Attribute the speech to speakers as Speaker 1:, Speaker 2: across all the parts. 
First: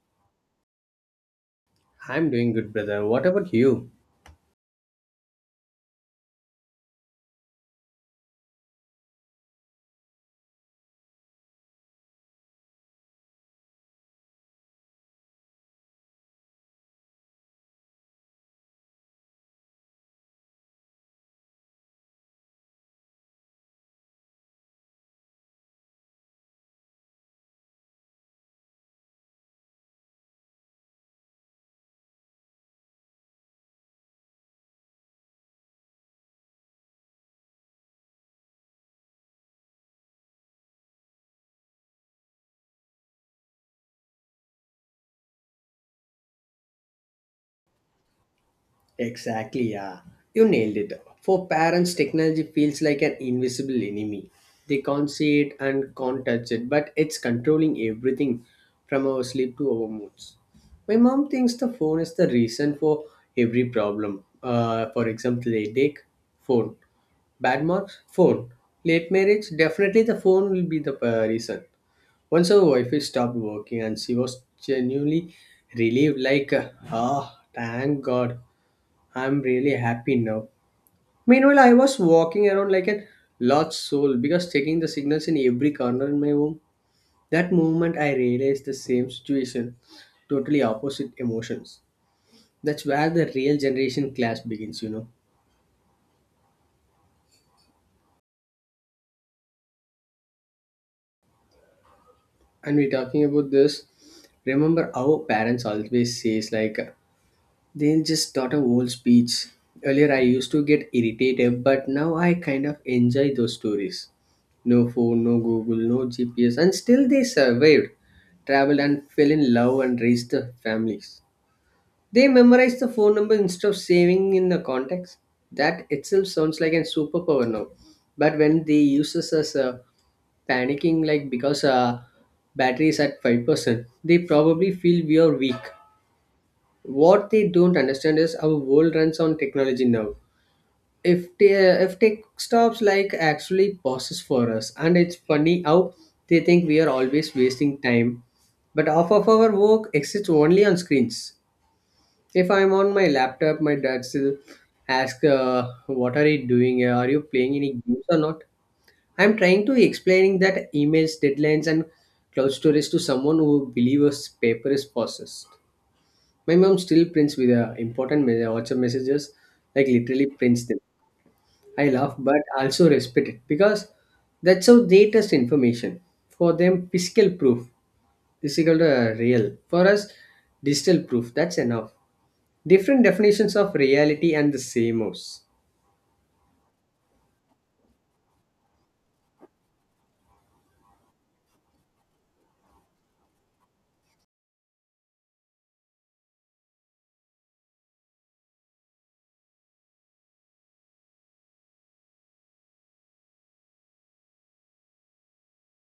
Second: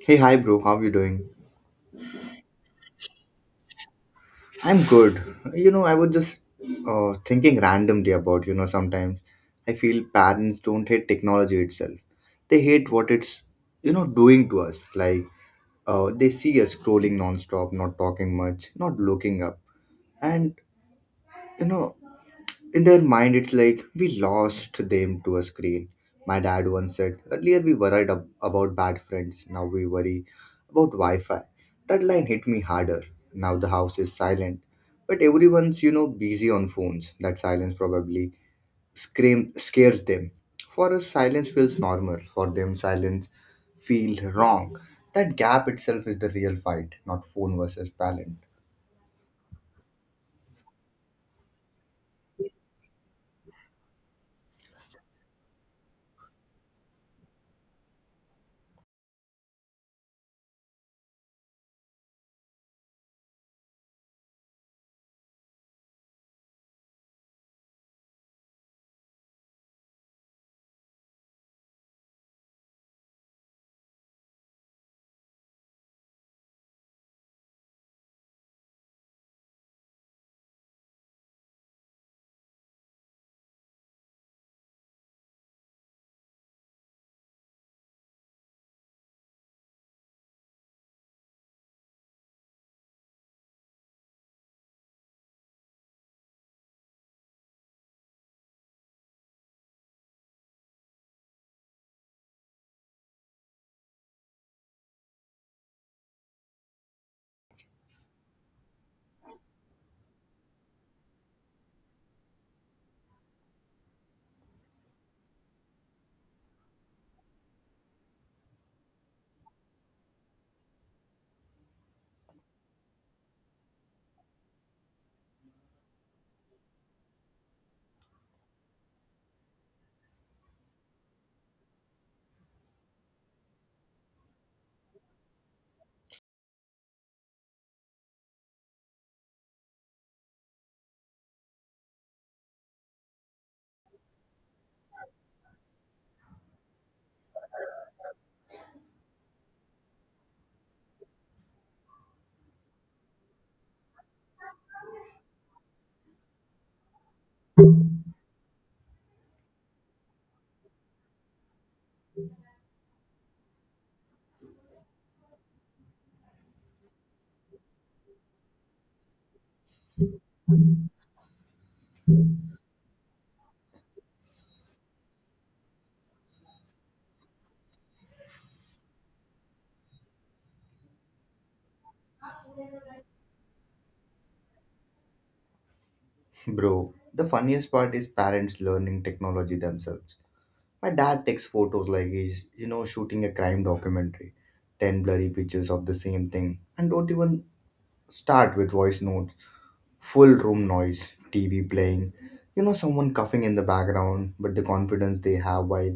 Speaker 1: Hey, hi, bro. How you doing?
Speaker 2: I'm doing good, brother. What about you?
Speaker 1: I'm good. You know, I was just thinking randomly about, you know, sometimes I feel parents don't hate technology itself. They hate what it's, you know, doing to us. Like, they see us scrolling nonstop, not talking much, not looking up. And, you know, in their mind it's like we lost them to a screen. My dad once said, earlier we worried about bad friends, now we worry about wi-fi. That line hit me harder. Now the house is silent, but everyone's, you know, busy on phones. That silence probably scream scares them. For us silence feels normal, for them silence feels wrong. That gap itself is the real fight, not phone versus parent.
Speaker 2: Exactly, yeah. You nailed it. For parents, technology feels like an invisible enemy. They can't see it and can't touch it, but it's controlling everything from our sleep to our moods. My mom thinks the phone is the reason for every problem. For example, headache, phone. Bad marks, phone. Late marriage, definitely the phone will be the reason. Once her Wi-Fi stopped working and she was genuinely relieved, like, ah, thank God, I'm really happy now. Meanwhile, I was walking around like a lost soul because checking the signals in every corner in my home. That moment, I realized the same situation, totally opposite emotions. That's where the real generation clash begins. And we're talking about this. Remember, our parents always says like they just taught a whole speech. Earlier, I used to get irritated, but now I kind of enjoy those stories. No phone, no Google, no GPS, and still they survived, traveled, and fell in love and raised the families. They memorized the phone number instead of saving in the contacts. That itself sounds like a superpower now. But when they use us as a panicking, like because battery is at 5%, they probably feel we are weak. What they don't understand is our world runs on technology now. If tech stops, like actually pauses for us, and it's funny how they think we are always wasting time. But half of our work exists only on screens. If I'm on my laptop, my dad still asks, "What are you doing? Are you playing any games or not?" I'm trying to explaining that emails, deadlines, and cloud storage to someone who believes paper is processed. My mom still prints with important WhatsApp messages, like literally prints them. I laugh, but also respect it because that's how they test information. For them, physical proof is equal to real. For us, digital proof. That's enough. Different definitions of reality and the same house.
Speaker 1: Bro, the funniest part is parents learning technology themselves. My dad takes photos like he's, you know, shooting a crime documentary. 10 blurry pictures of the same thing. And don't even start with voice notes. Full room noise, TV playing, you know, someone coughing in the background, but the confidence they have while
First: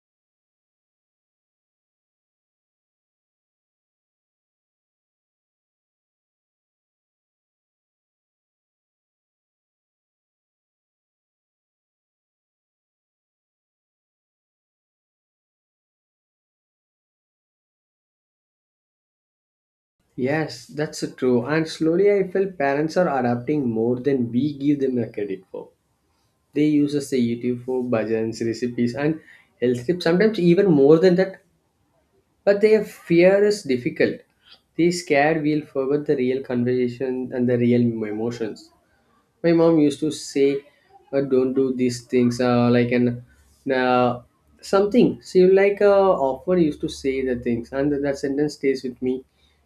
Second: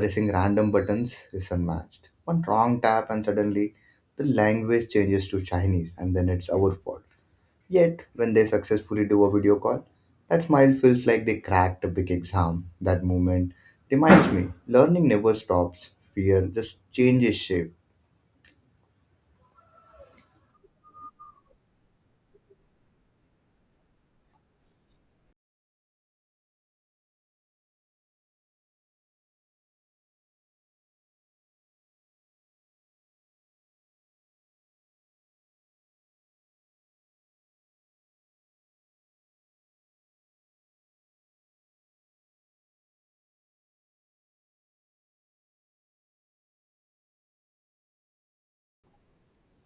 Speaker 1: pressing random buttons is unmatched. One wrong tap and suddenly the language changes to Chinese and then it's our fault. Yet, when they successfully do a video call, that smile feels like they cracked a big exam. That moment reminds me learning never stops, fear just changes shape.
Speaker 2: Yes, that's true. And slowly I feel parents are adapting more than we give them the credit for. They use us the YouTube for bhajans, recipes, and health tips. Sometimes even more than that, but their fear is difficult. They scared we'll forget the real conversation and the real emotions. My mom used to say, don't do these things, like an uh, something she often used to say the things, and that sentence stays with me.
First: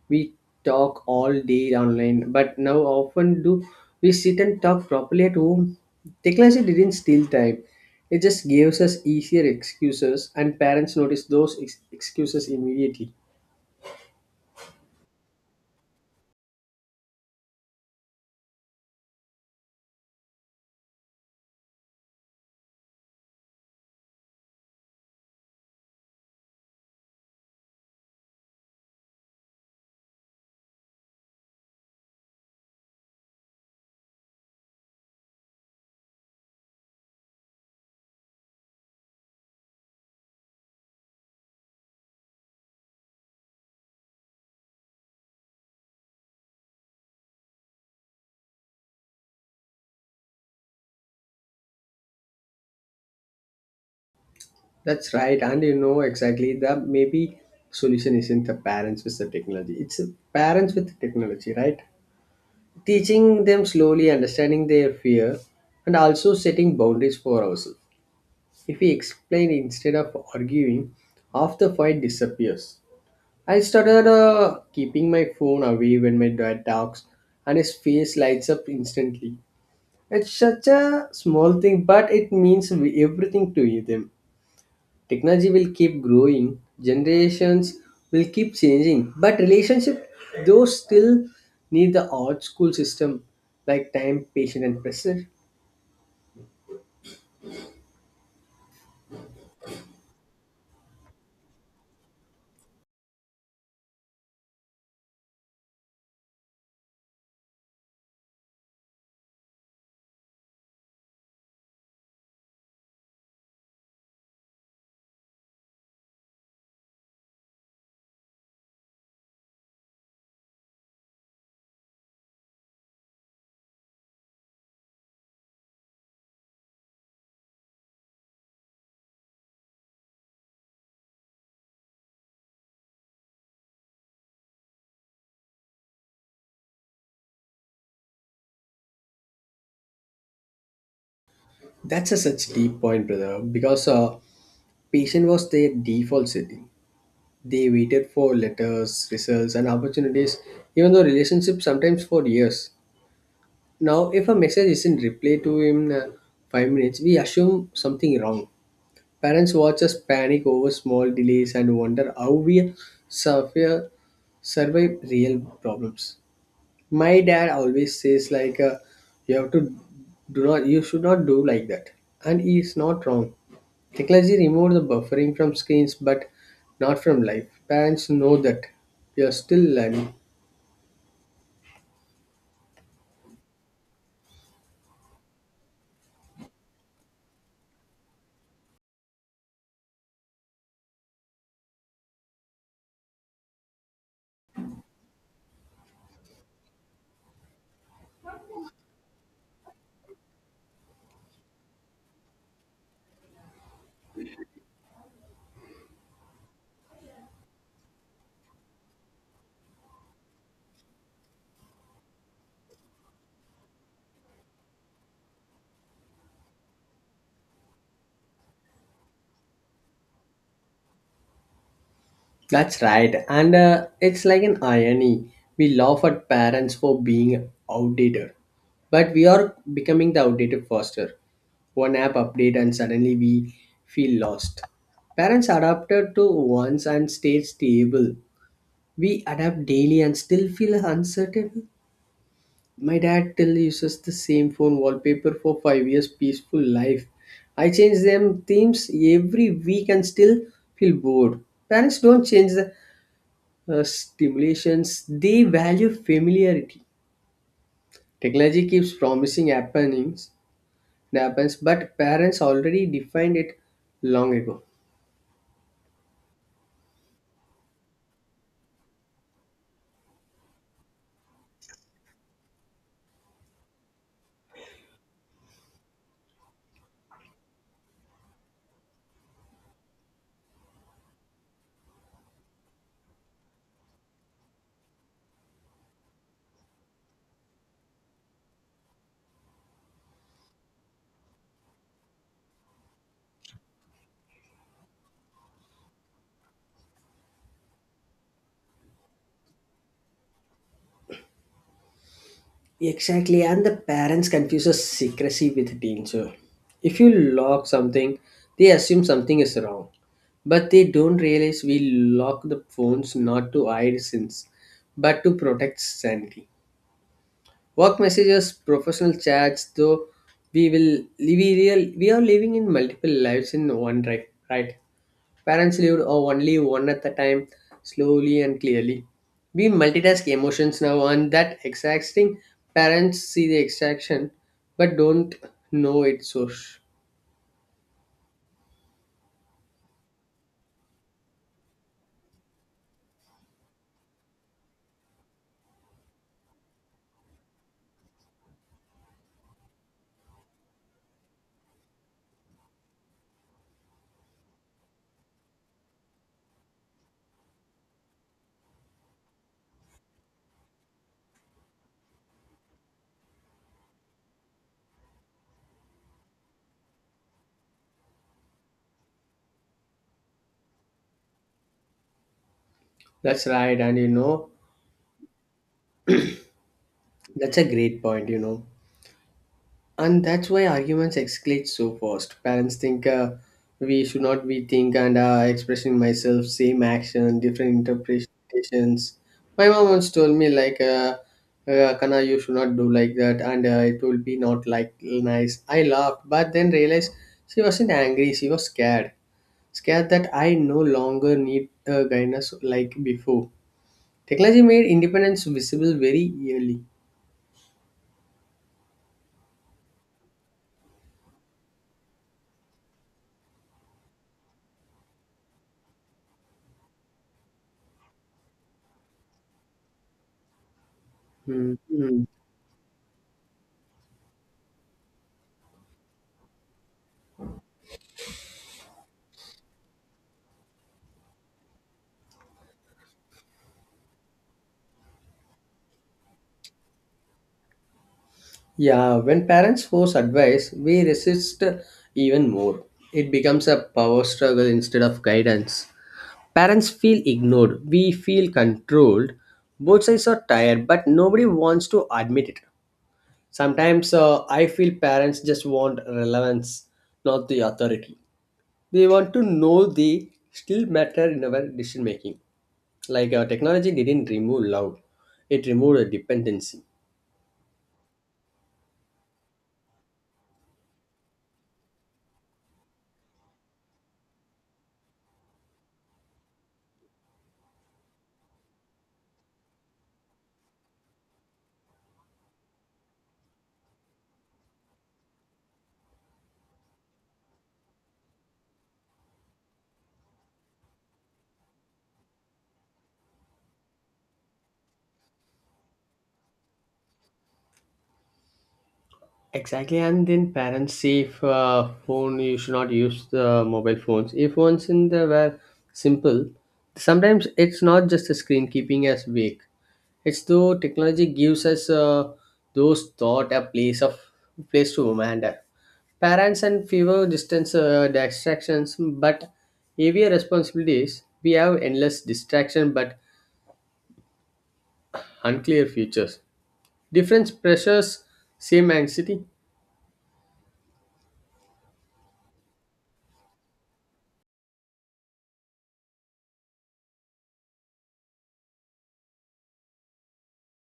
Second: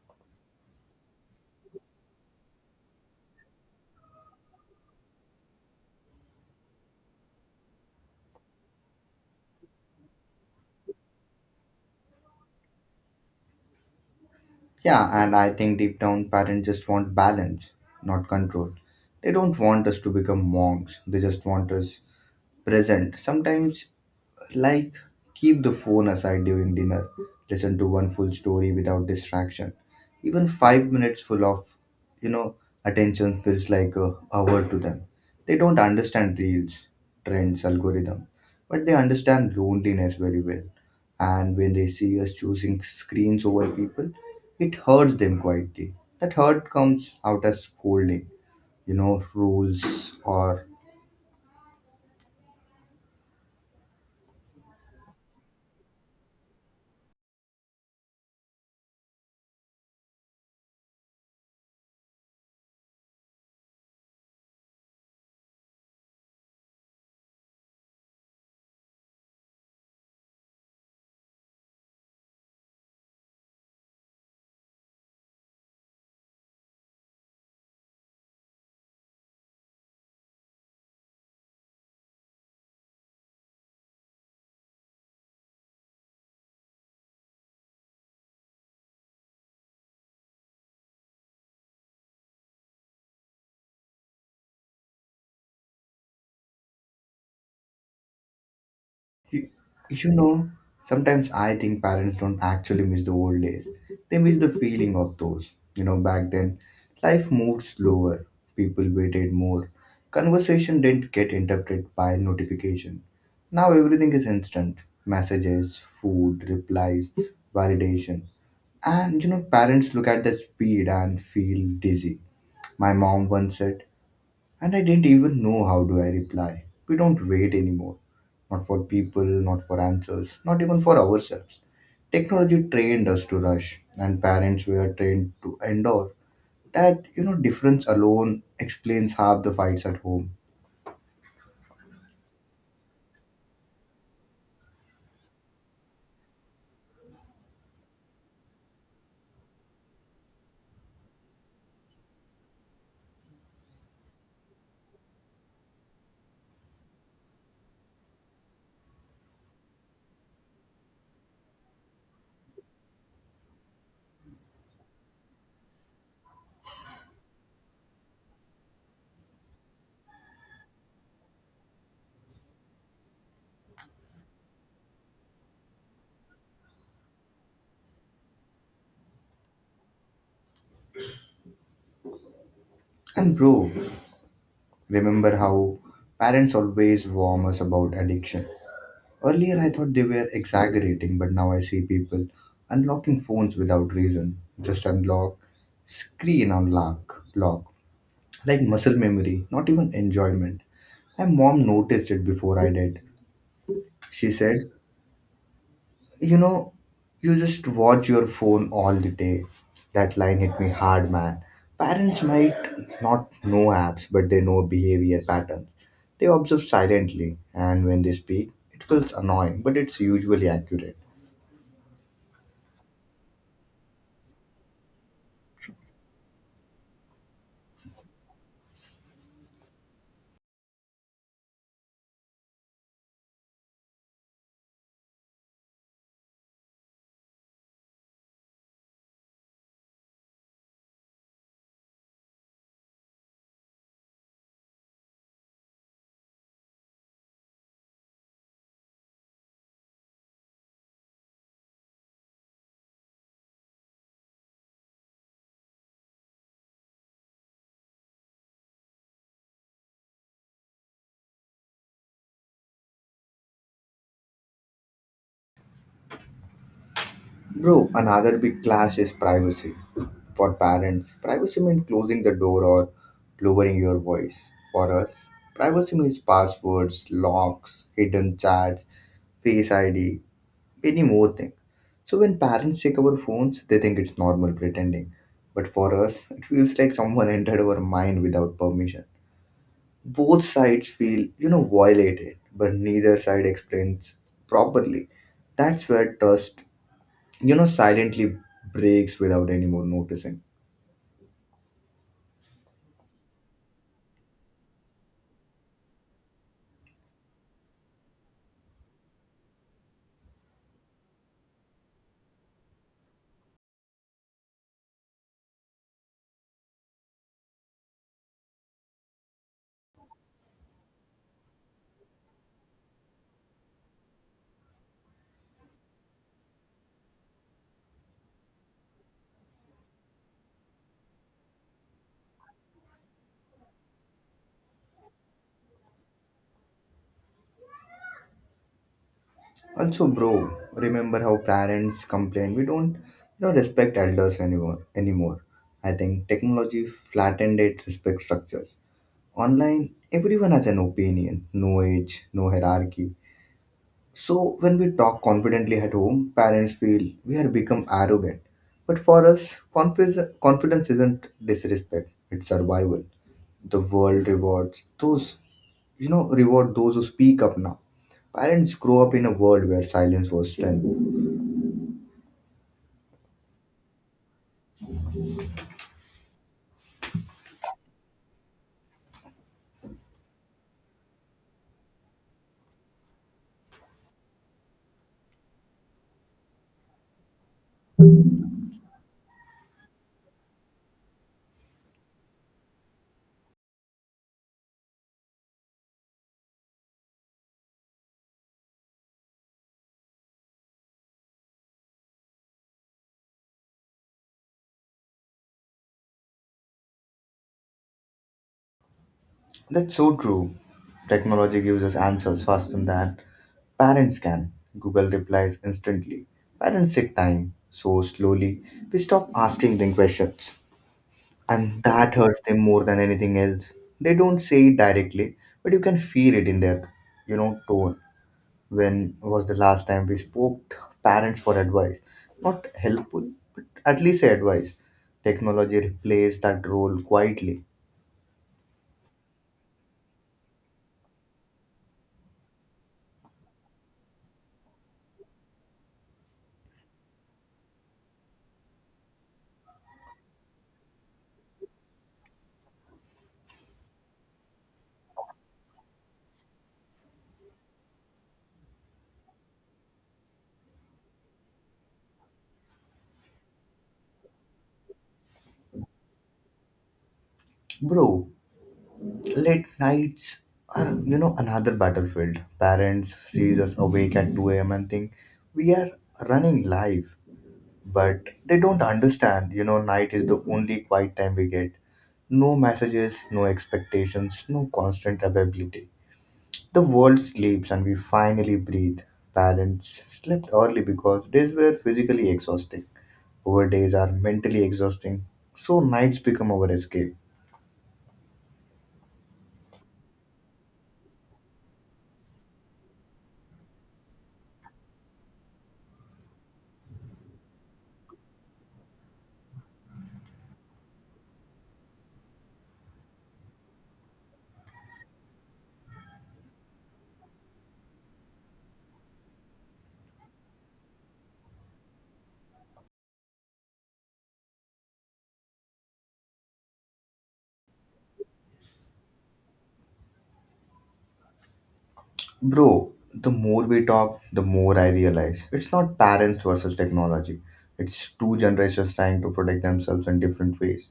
Speaker 2: We talk all day online, but now often do we sit and talk properly at home? Technology didn't steal time, it just gives us easier excuses, and parents notice those excuses immediately.
Speaker 1: Yeah, and I think deep down parents just want balance, not control. They don't want us to become monks, they just want us present. Sometimes, like, keep the phone aside during dinner, listen to one full story without distraction. Even 5 minutes full of, you know, attention feels like a hour to them. They don't understand reels, trends, algorithm, but they understand loneliness very well. And when they see us choosing screens over people, it hurts them quietly. That hurt comes out as scolding, you know, rules or...
Speaker 2: That's right, and exactly, that maybe solution isn't the parents with the technology. It's the parents with the technology, right? Teaching them slowly, understanding their fear, and also setting boundaries for ourselves. If we explain instead of arguing, half the fight disappears. I started keeping my phone away when my dad talks, and his face lights up instantly. It's such a small thing, but it means everything to them. Technology will keep growing, generations will keep changing, but relationship those still need the old school system like time, patience, and pressure.
Speaker 1: You, you know, sometimes I think parents don't actually miss the old days. They miss the feeling of those. You know, back then, life moved slower, people waited more, conversation didn't get interrupted by notification. Now everything is instant messages, food, replies, validation. And you know, parents look at the speed and feel dizzy. My mom once said, and I didn't even know how do I reply. We don't wait anymore. Not for people, not for answers, not even for ourselves. Technology trained us to rush, and parents were trained to endure. That, you know, difference alone explains half the fights at home.
Speaker 2: That's a such deep point, brother. Because patient was their default setting. They waited for letters, results, and opportunities, even though relationships sometimes for years. Now, if a message isn't replied to in 5 minutes, we assume something wrong. Parents watch us panic over small delays and wonder how we survive, survive real problems. My dad always says like, you have to do not, you should not do like that, and he is not wrong. Technology removes the buffering from screens, but not from life. Parents know that we are still learning.
Speaker 1: And bro, remember how parents always warn us about addiction. Earlier I thought they were exaggerating, but now I see people unlocking phones without reason. Just unlock, screen unlock, lock, like muscle memory, not even enjoyment. And mom noticed it before I did. She said, you know, you just watch your phone all the day. That line hit me hard, man. Parents might not know apps, but they know behavior patterns. They observe silently, and when they speak, it feels annoying, but it's usually accurate.
Speaker 2: That's right. And it's like an irony. We laugh at parents for being outdated, but we are becoming the outdated faster. One app update, and suddenly we feel lost. Parents adapted to once and stayed stable. We adapt daily and still feel uncertain. My dad still uses the same phone wallpaper for 5 years, peaceful life. I change them themes every week and still feel bored. Parents don't change the stimulations, they value familiarity. Technology keeps promising happenings happens, but parents already defined it long ago.
Speaker 1: Bro, another big clash is privacy. For parents, privacy means closing the door or lowering your voice. For us, privacy means passwords, locks, hidden chats, face ID, many more things. So when parents check our phones, they think it's normal pretending. But for us, it feels like someone entered our mind without permission. Both sides feel, you know, violated, but neither side explains properly. That's where trust, you know, silently breaks without anyone noticing.
Speaker 2: Exactly, and the parents confuses secrecy with danger. If you lock something, they assume something is wrong, but they don't realize we lock the phones not to hide sins but to protect sanity. Work messages, professional chats, though we will we real we are living in multiple lives in one, right, right. Parents lived or only one at a time, slowly and clearly. We multitask emotions now, and that exhausting parents see the extraction but don't know its source.
Speaker 1: Also, bro, remember how parents complain we don't, you know, respect elders anymore. Anymore, I think technology flattened it respect structures. Online, everyone has an opinion, no age, no hierarchy. So when we talk confidently at home, parents feel we have become arrogant. But for us, confis confidence isn't disrespect; it's survival. The world rewards those, you know reward those who speak up now. Parents grow up in a world where silence was strength.
Speaker 2: That's right, and that's a great point. And that's why arguments escalate so fast. Parents think we should not be think and expressing myself, same action, different interpretations. My mom once told me like, Kana, you should not do like that, and it will be not like nice. I laughed, but then realized she wasn't angry. She was scared that I no longer need guidance like before. Technology made independence visible very early.
Speaker 1: That's so true. Technology gives us answers faster than parents can. Google replies instantly, parents take time so slowly. We stop asking them questions,
Speaker 2: Hmm.
Speaker 1: and that
Speaker 2: Hmm.
Speaker 1: hurts them more than anything else. They don't say it directly, but you can feel it in their, you know, tone. When was the last time we spoke parents for advice? Not helpful, but at least advice. Technology replaced that role quietly.
Speaker 2: Yeah, when parents force advice, we resist even more. It becomes a power struggle instead of guidance. Parents feel ignored, we feel controlled. Both sides are tired, but nobody wants to admit it. Sometimes I feel parents just want relevance, not the authority. They want to know they still matter in our decision making. Like technology didn't remove love, it removed a dependency.
Speaker 1: Bro, late nights are, you know, another battlefield. Parents sees us awake at 2 a.m. and think we are running live. But they don't understand, you know, night is the only quiet time we get. No messages, no expectations, no constant availability. The world sleeps and we finally breathe. Parents slept early because days were physically exhausting. Our days are mentally exhausting, so nights become our escape.
Speaker 2: Exactly, and then parents see if phone you should not use the mobile phones. If phones in the were simple, sometimes it's not just the screen keeping us awake. It's though technology gives us those thought a place to wander. Parents and fewer distance distractions, but heavier responsibilities. We have endless distraction, but unclear futures. Different pressures, same anxiety.
Speaker 1: Bro, the more we talk, the more I realize it's not parents versus technology. It's two generations trying to protect themselves in different ways.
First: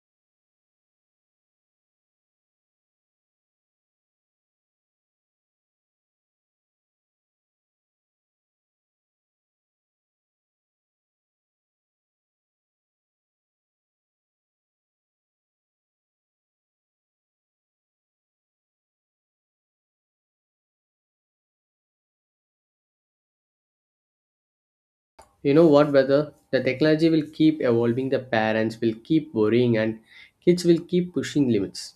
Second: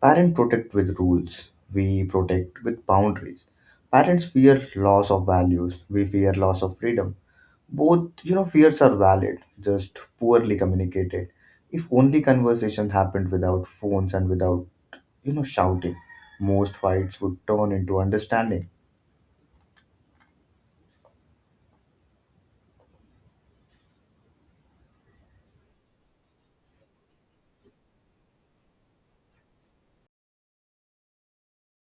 Speaker 1: Parents protect with rules, we protect with boundaries. Parents fear loss of values, we fear loss of freedom. Both, you know, fears are valid, just poorly communicated. If only conversations happened without phones and without, you know, shouting, most fights would turn into understanding.
Speaker 2: You know what brother, the technology will keep evolving, the parents will keep worrying, and kids will keep pushing limits.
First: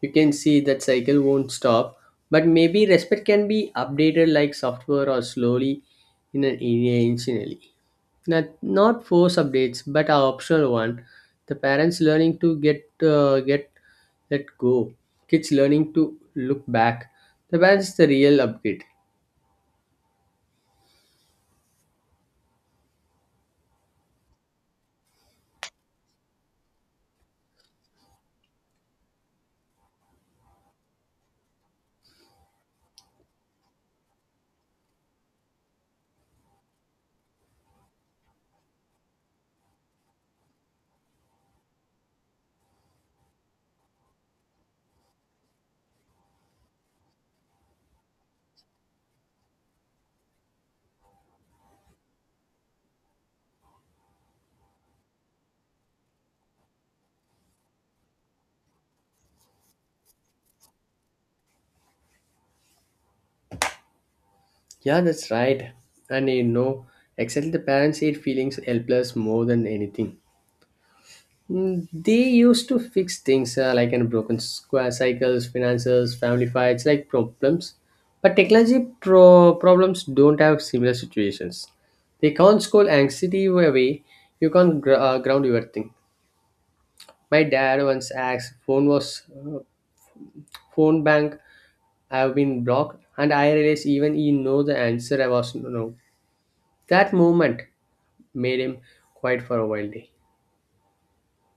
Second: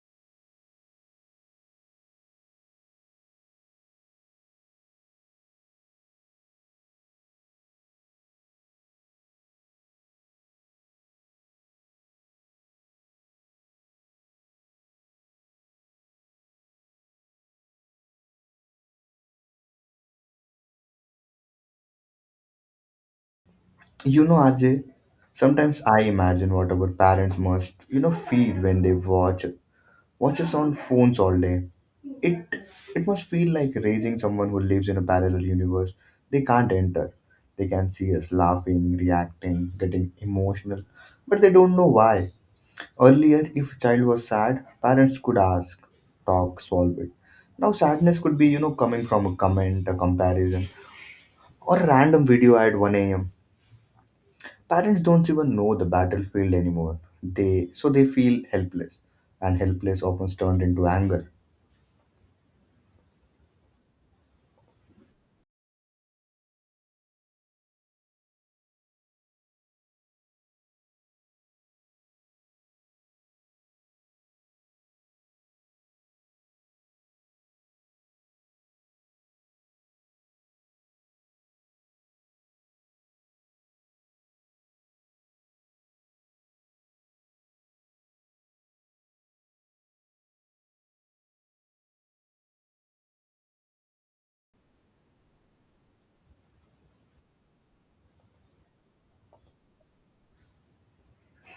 Speaker 2: You can see that cycle won't stop, but maybe respect can be updated like software, or slowly in an intentionally. Not force updates, but a optional one. The parents learning to get let go. Kids learning to look back. The parents is the real upgrade.
Speaker 1: You know, RJ, sometimes I imagine what our parents must, you know, feel when they watch us on phones all day. It it must feel like raising someone who lives in a parallel universe they can't enter. They can see us laughing, reacting, getting emotional, but they don't know why. Earlier, if a child was sad, parents could ask, talk, solve it. Now, sadness could be, you know, coming from a comment, a comparison, or a random video at 1 a.m. Parents don't even know the battlefield anymore. They feel helpless, and helpless often turned into anger.
Speaker 2: Yeah, that's right. And you know, exactly the parents hate feelings helpless more than anything. They used to fix things like in broken square cycles, finances, family fights, like problems. But technology problems don't have similar situations. They can't scold anxiety away. You can't ground your thing. My dad once asked, phone was phone bank. I have been blocked, and I realized even he know the answer. I was no. That moment made him quiet for a while. Day.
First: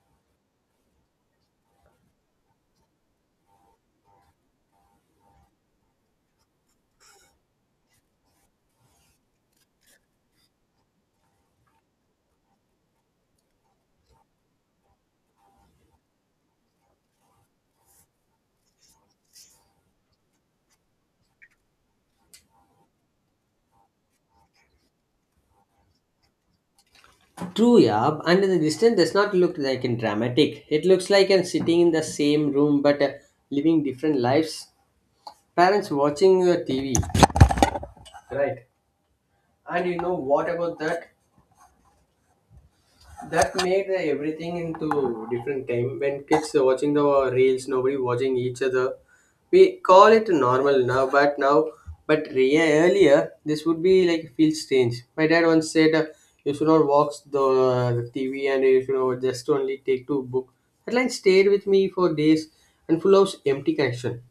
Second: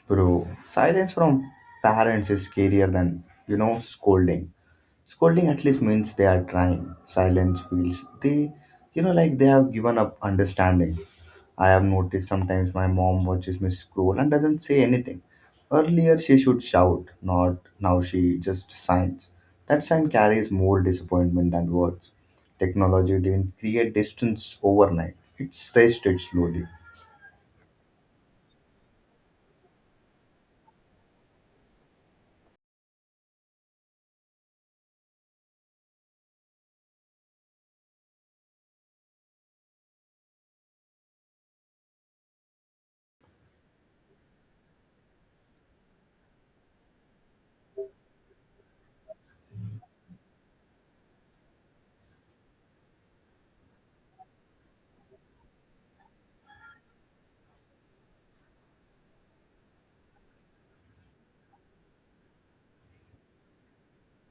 Speaker 1: Bro, silence from parents is scarier than, you know, scolding. Scolding at least means they are trying. Silence feels they, you know, like they have given up understanding. I have noticed sometimes my mom watches me scroll and doesn't say anything. Earlier she should shout, not now she just signs. That sign carries more disappointment than words. Technology didn't create distance overnight, it stretched it slowly.
Speaker 2: True, Yab, and the distance does not look like in dramatic. It looks like I'm sitting in the same room but living different lives. Parents watching TV. Right. And you know what about that? That made everything into different time when kids are watching the reels, nobody watching each other. We call it normal now, but earlier this would be like feel strange. My dad once said, you should not watch the TV and you should not just only take to book. That line stayed with me for days and full of empty connection.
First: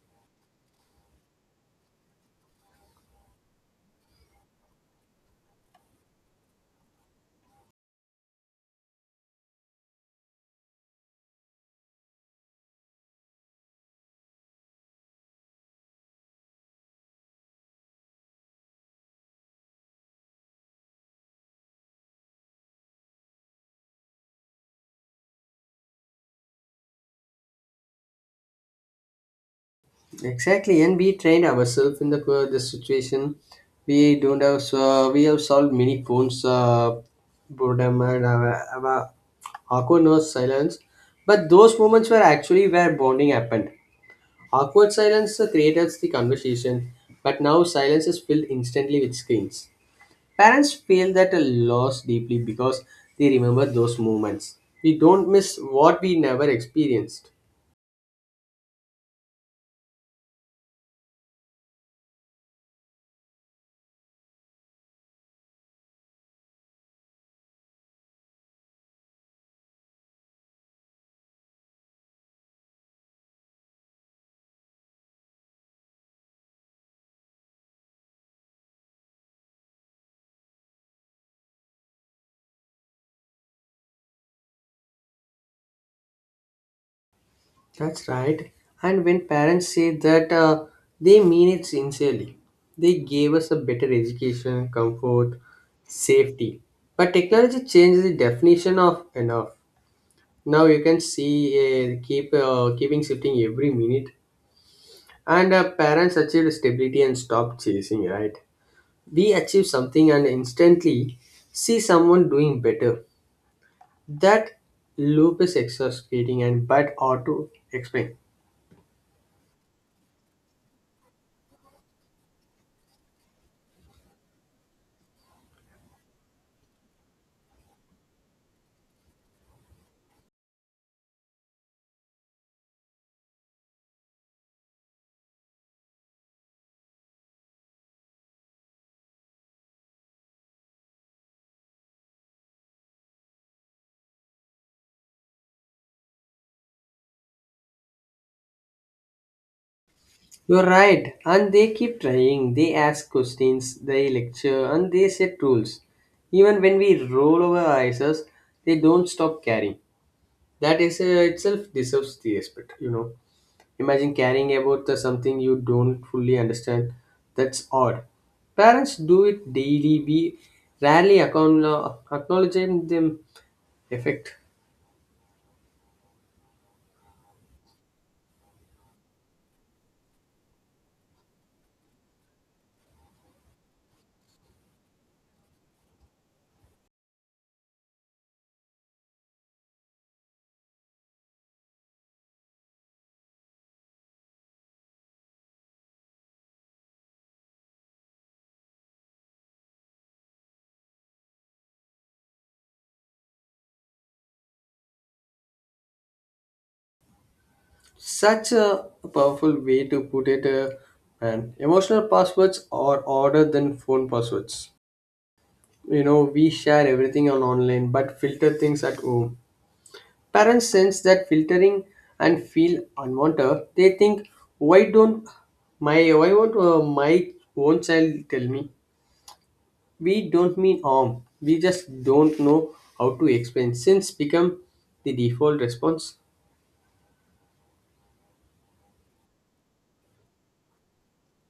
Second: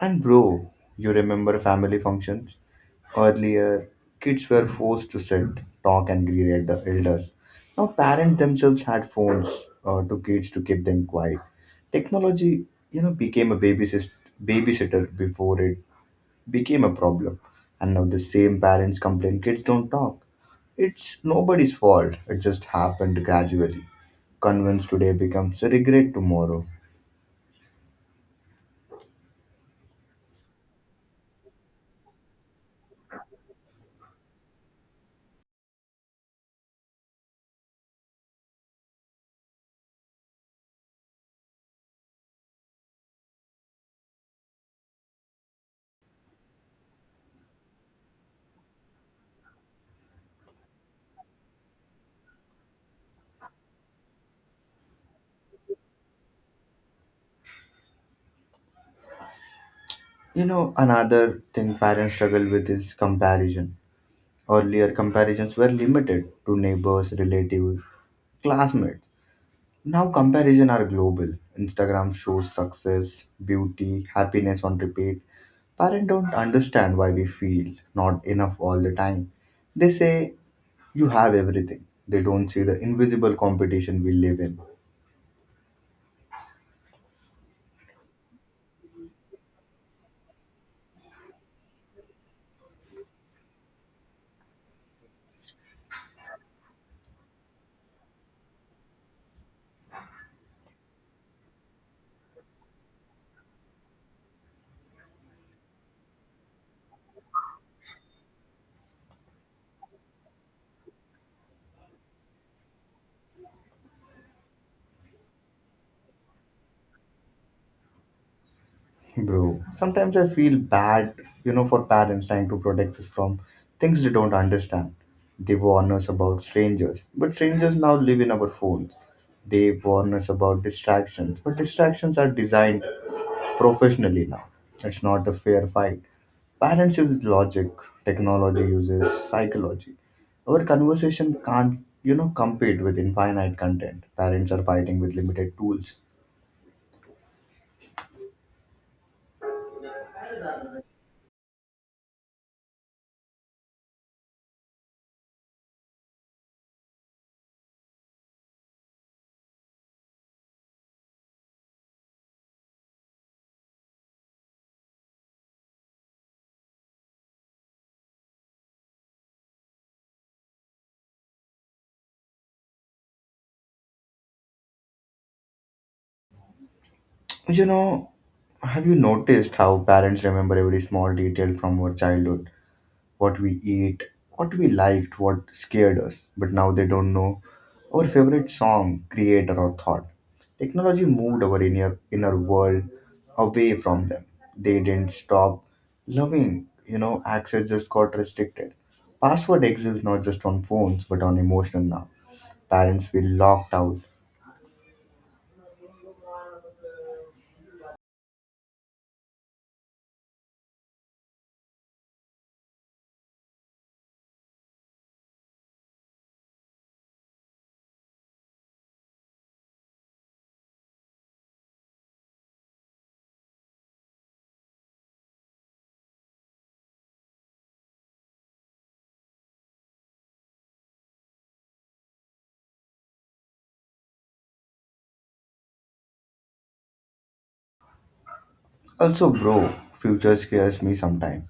Speaker 1: And bro, you remember family functions? Earlier, kids were forced to sit, talk, and greet elders. Now, parents themselves had phones to kids to keep them quiet. Technology, you know, became a babysitter before it became a problem. And now the same parents complain kids don't talk. It's nobody's fault. It just happened gradually. Convince today becomes regret tomorrow.
Speaker 2: Exactly, and we train ourselves in the situation. We don't have we have solved many phones boredom and our awkwardness silence, but those moments were actually where bonding happened. Awkward silence created the conversation, but now silence is filled instantly with screens. Parents feel that a loss deeply because they remember those moments. We don't miss what we never experienced.
Speaker 1: You know, another thing parents struggle with is comparison. Earlier, comparisons were limited to neighbors, relatives, classmates. Now, comparisons are global. Instagram shows success, beauty, happiness on repeat. Parents don't understand why we feel not enough all the time. They say you have everything. They don't see the invisible competition we live in.
Speaker 2: That's right. And when parents say that, they mean it sincerely. They gave us a better education, comfort, safety. But technology changes the definition of enough. Now you can see keeping shifting every minute, and parents achieved stability and stopped chasing. Right? We achieve something and instantly see someone doing better. That loop is exhausting and bad ought to explain.
Speaker 1: Bro, sometimes I feel bad, you know, for parents trying to protect us from things they don't understand. They warn us about strangers, but strangers now live in our phones. They warn us about distractions, but distractions are designed professionally now. It's not a fair fight. Parents use logic, technology uses psychology. Our conversation can't, you know, compete with infinite content. Parents are fighting with limited tools.
Speaker 2: You're right, and they keep trying. They ask questions, they lecture, and they set rules. Even when we roll over our eyes, us, they don't stop carrying. That is itself deserves the respect. You know, imagine caring about the something you don't fully understand. That's odd. Parents do it daily. We rarely acknowledge them effect.
Speaker 1: You know, have you noticed how parents remember every small detail from our childhood? What we eat, what we liked, what scared us, but now they don't know our favorite song, creator, or thought. Technology moved our inner world away from them. They didn't stop loving, you know, access just got restricted. Password exists not just on phones but on emotion now. Parents feel locked out.
Speaker 2: Such a powerful way to put it, and emotional passwords are harder than phone passwords. You know, we share everything on online but filter things at home. Parents sense that filtering and feel unwanted. They think, why don't why won't my own child tell me? We don't mean harm, we just don't know how to explain since become the default response.
Speaker 1: Also, bro, future scares me sometimes.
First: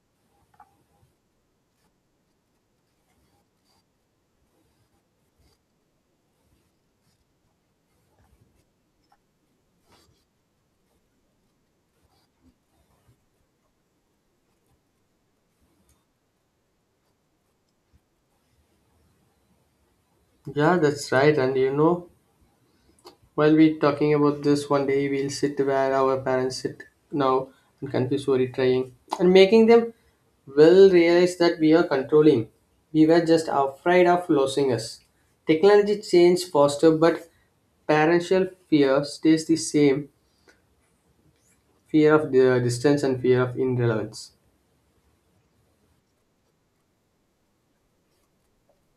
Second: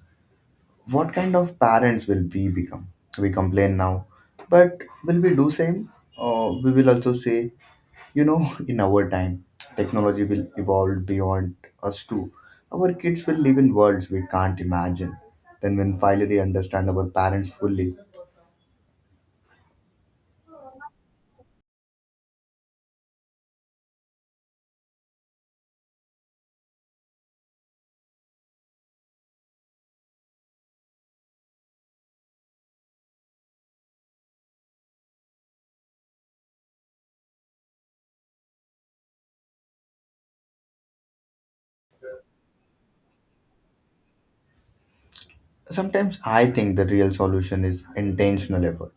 Speaker 1: What kind of parents will we become? We complain now, but will we do same? Or we will also say, you know, in our time, technology will evolve beyond us too. Our kids will live in worlds we can't imagine. Then, when finally understand our parents fully...
Speaker 2: Yeah, that's right, and you know, while we talking about this, one day we'll sit where our parents sit now and confuse worry trying and making them, will realize that we are controlling. We were just afraid of losing us. Technology changes faster, but parental fear stays the same, fear of the distance and fear of irrelevance.
Speaker 1: Sometimes I think the real solution is intentional effort.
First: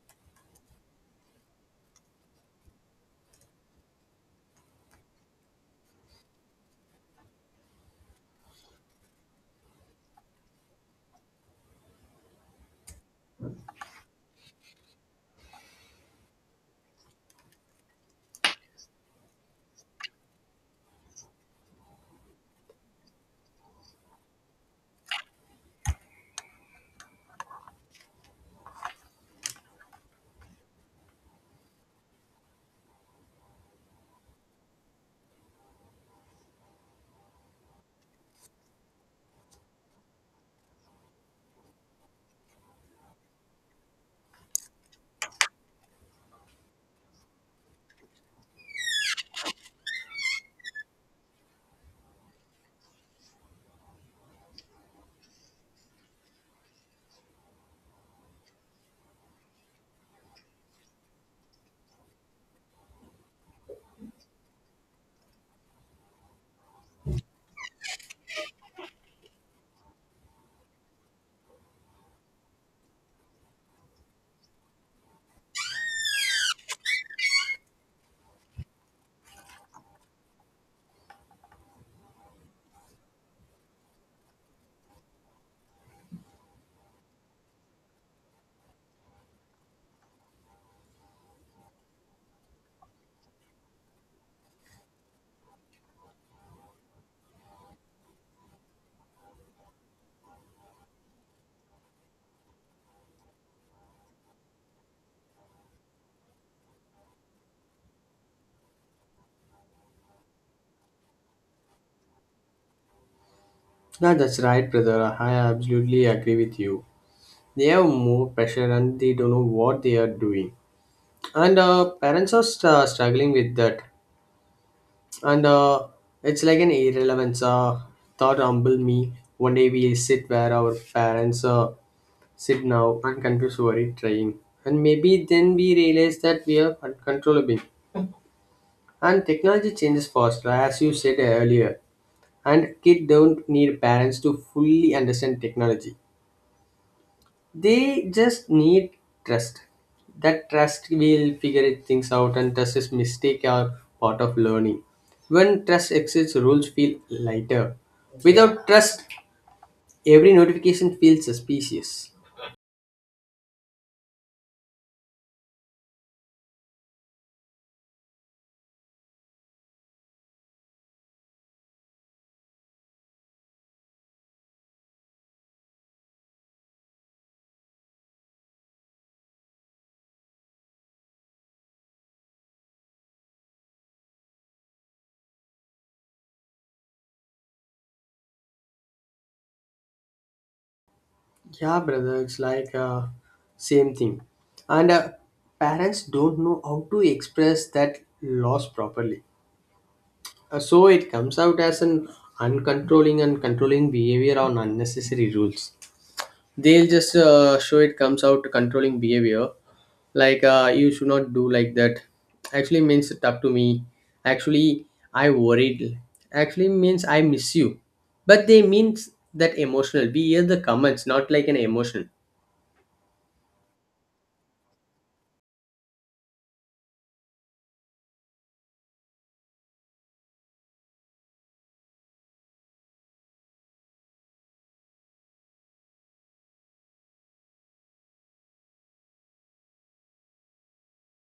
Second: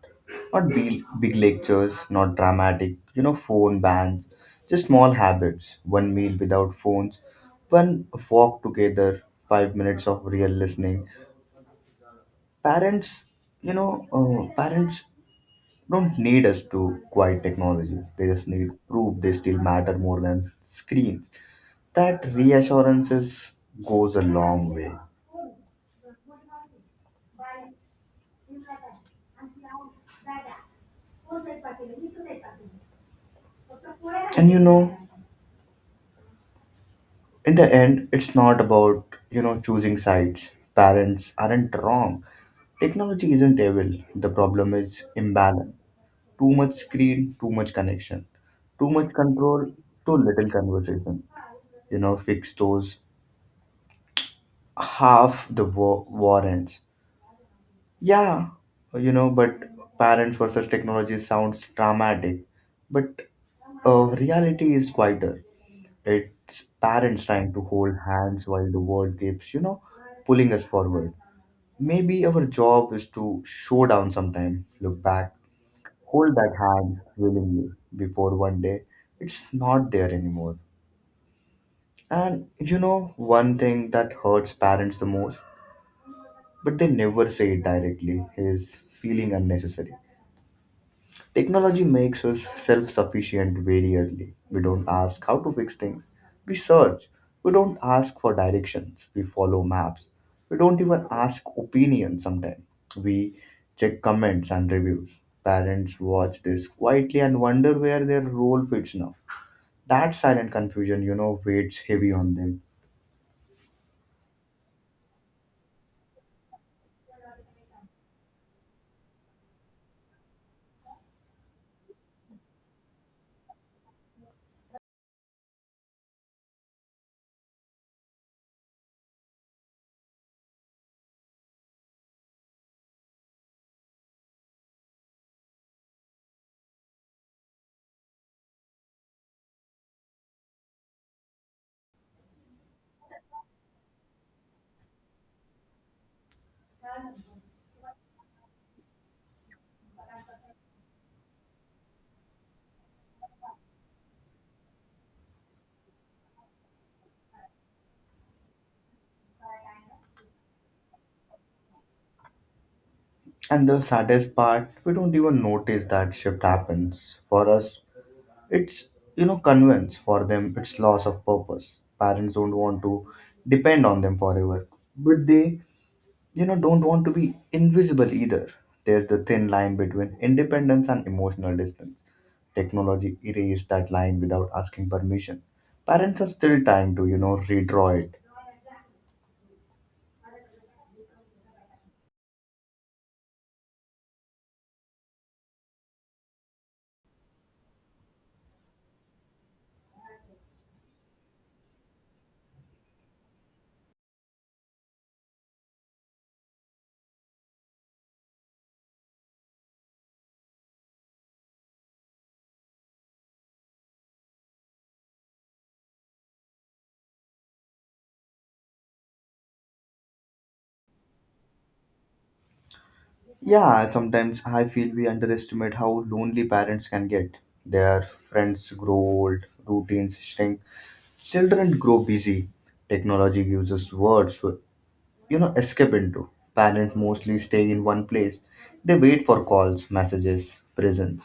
Speaker 1: Not big, big lectures, not dramatic, you know, phone bans, just small habits. One meal without phones, one walk together, 5 minutes of real listening. Parents, parents don't need us to quiet technology. They just need proof they still matter more than screens. That reassurances goes a long way. And you know, in the end it's not about, you know, choosing sides. Parents aren't wrong, technology isn't evil, the problem is imbalance. Too much screen, too much connection, too much control, too little conversation. You know, fix those, half the war ends. Yeah. You know, but parents versus technology sounds dramatic, but reality is quieter. It's parents trying to hold hands while the world keeps, you know, pulling us forward. Maybe our job is to show down sometime, look back, hold that hand willingly before one day it's not there anymore. And you know, one thing that hurts parents the most, but they never say it directly, is feeling unnecessary. Technology makes us self sufficient very early. We don't ask how to fix things, we search. We don't ask for directions, we follow maps. We don't even ask opinions sometimes. We check comments and reviews. Parents watch this quietly and wonder where their role fits now. That silent confusion, you know, weighs heavy on them.
Speaker 2: Yeah, that's right, brother. I absolutely agree with you. They have more pressure and they don't know what they are doing. And Parents are struggling with that. And it's like an irrelevance thought humble me, one day we sit where our parents sit now and confuse worry trying, and maybe then we realize that we are uncontrollable. And technology changes faster, as you said earlier, and kids don't need parents to fully understand technology. They just need trust, that trust will figure it things out, and trust is mistake are part of learning. When trust exists, rules feel lighter. Without trust, every notification feels suspicious.
Speaker 1: And the saddest part, we don't even notice that shift happens. For us, it's, you know, convenience; for them, it's loss of purpose. Parents don't want to depend on them forever, but they, you know, don't want to be invisible either. There's the thin line between independence and emotional distance. Technology erased that line without asking permission. Parents are still trying to, you know, redraw it.
Speaker 2: Yeah, brother, it's like same thing. And parents don't know how to express that loss properly. So it comes out as an uncontrolling and controlling behavior on unnecessary rules. They'll just show it comes out to controlling behavior, like you should not do like that actually means it up to me. Actually, I worried actually means I miss you, but they means that emotional. We hear the comments, not like an emotion.
Speaker 1: Yeah, sometimes I feel we underestimate how lonely parents can get. Their friends grow old, routines shrink, children grow busy. Technology gives us words to, you know, escape into. Parents mostly stay in one place. They wait for calls, messages, presents.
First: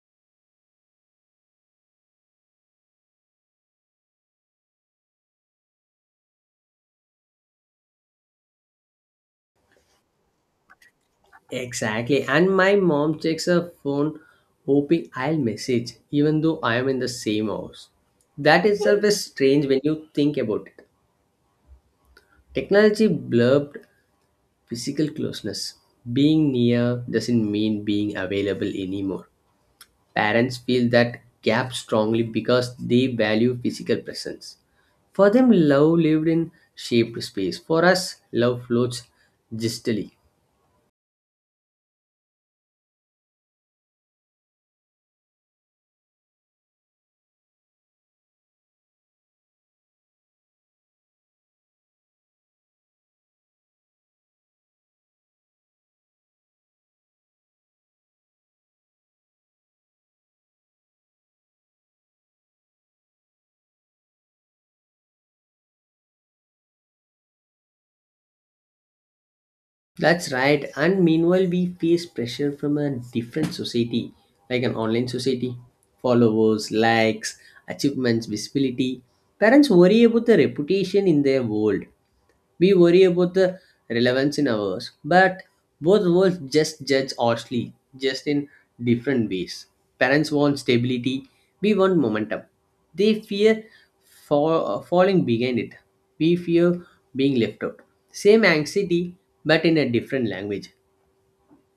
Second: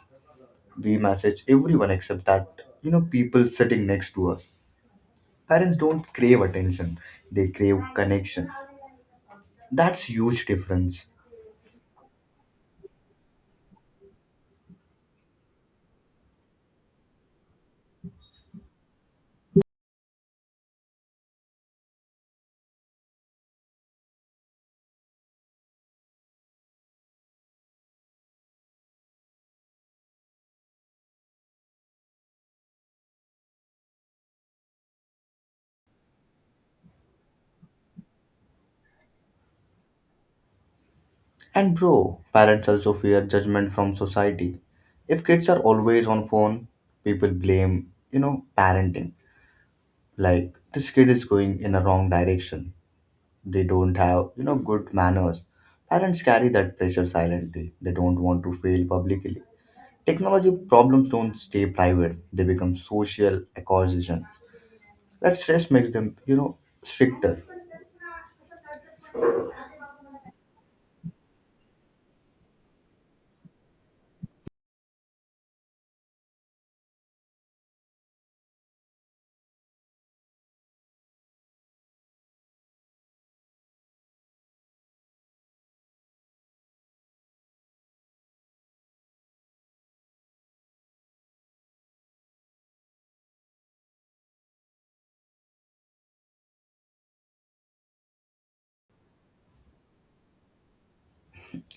Speaker 1: We message everyone except that, you know, people sitting next to us. Parents don't crave attention, they crave connection. That's huge difference.
Speaker 2: Exactly. And my mom checks her phone hoping I'll message even though I am in the same house. That itself is strange when you think about it. Technology blurred physical closeness. Being near doesn't mean being available anymore. Parents feel that gap strongly because they value physical presence. For them, love lived in shaped space. For us, love floats distally.
Speaker 1: And bro, parents also fear judgment from society. If kids are always on phone, people blame, you know, parenting. Like this kid is going in a wrong direction, they don't have, you know, good manners. Parents carry that pressure silently, they don't want to fail publicly. Technology problems don't stay private, they become social acquisitions. That stress makes them, you know, stricter.
Speaker 2: That's right. And meanwhile, we face pressure from a different society, like an online society. Followers, likes, achievements, visibility. Parents worry about the reputation in their world. We worry about the relevance in ours, but both worlds just judge harshly, just in different ways. Parents want stability, we want momentum. They fear for, falling behind it, we fear being left out. Same anxiety, but in a different language.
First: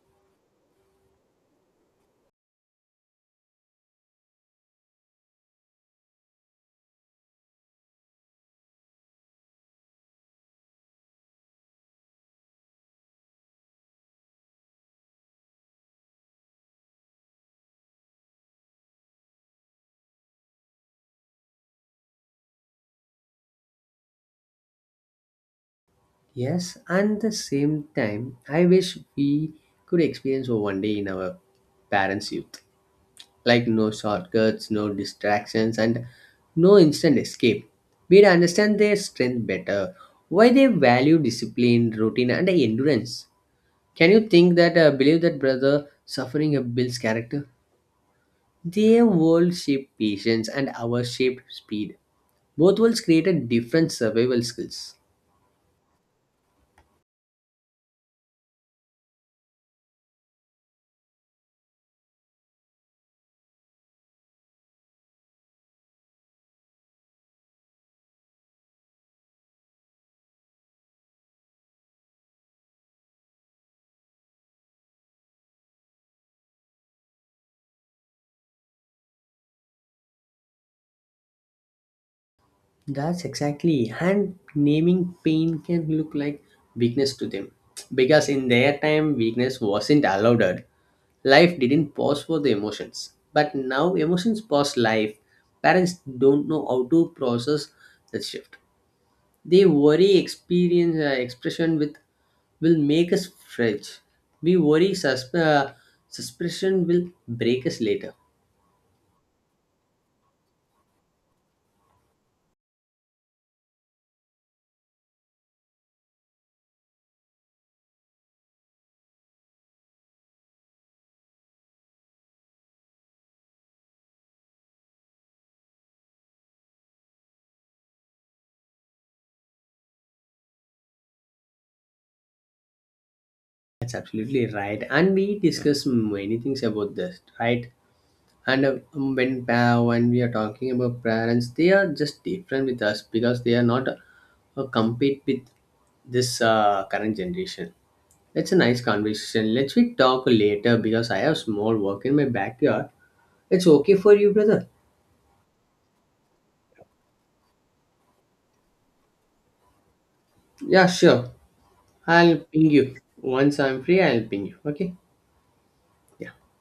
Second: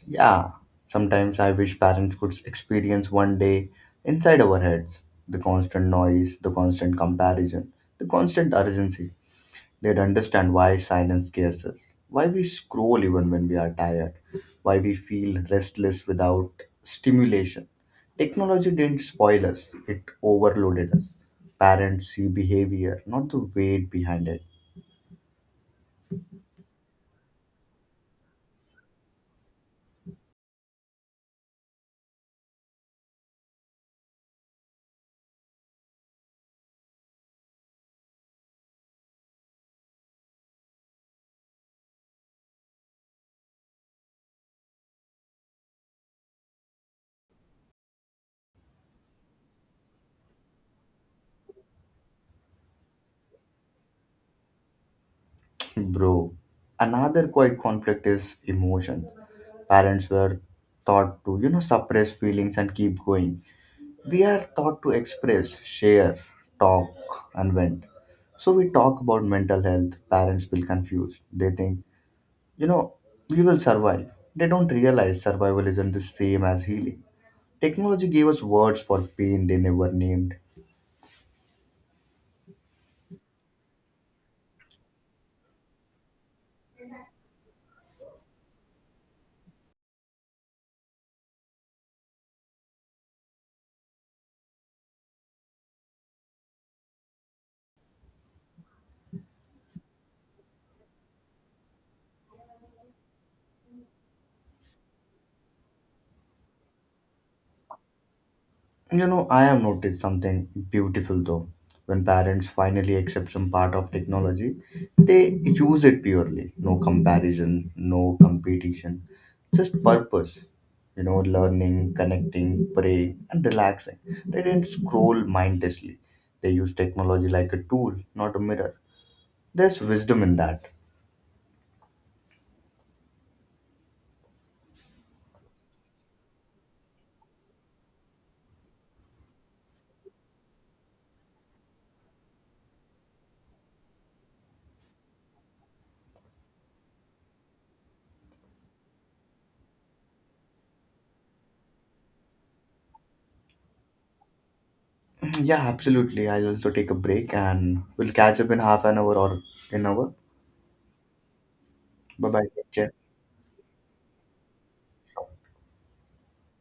Speaker 1: Yeah, sometimes I wish parents could experience one day inside our heads the constant noise, the constant comparison, the constant urgency. They'd understand why silence scares us, why we scroll even when we are tired, why we feel restless without stimulation. Technology didn't spoil us, it overloaded us. Parents see behavior, not the weight behind it.
Speaker 2: Yes, and the same time, I wish we could experience one day in our parents' youth. Like no shortcuts, no distractions, and no instant escape. We'd understand their strength better, why they value discipline, routine, and endurance. Can you think that, believe that, brother, suffering builds character? Their world shaped patience and our shaped speed. Both worlds created different survival skills.
Speaker 1: Bro, another quiet conflict is emotions. Parents were taught to, you know, suppress feelings and keep going. We are taught to express, share, talk, and vent. So we talk about mental health, parents feel confused. They think, you know, we will survive. They don't realize survival isn't the same as healing. Technology gave us words for pain they never named.
Speaker 2: That's exactly. And naming pain can look like weakness to them. Because in their time, weakness wasn't allowed. Life didn't pause for the emotions. But now, emotions pause life. Parents don't know how to process that shift. They worry experience expression with will make us fragile. We worry suspicion will break us later.
Speaker 1: You know, I have noticed something beautiful though. When parents finally accept some part of technology, they use it purely. No comparison, no competition, just purpose. You know, learning, connecting, praying, and relaxing. They didn't scroll mindlessly. They use technology like a tool, not a mirror. There's wisdom in that.
Speaker 2: That's absolutely right. And we discuss many things about this, right? When we are talking about parents, they are just different with us because they are not compete with this current generation. That's a nice conversation, let's we talk later because I have small work in my backyard. It's okay for you, brother?
Speaker 1: Yeah, absolutely. I'll also take a break and we'll catch up in half an hour or an hour.
Speaker 2: Yeah, sure.
Speaker 1: Bye bye. Take care.
Speaker 2: I'll ping you, okay? Yeah.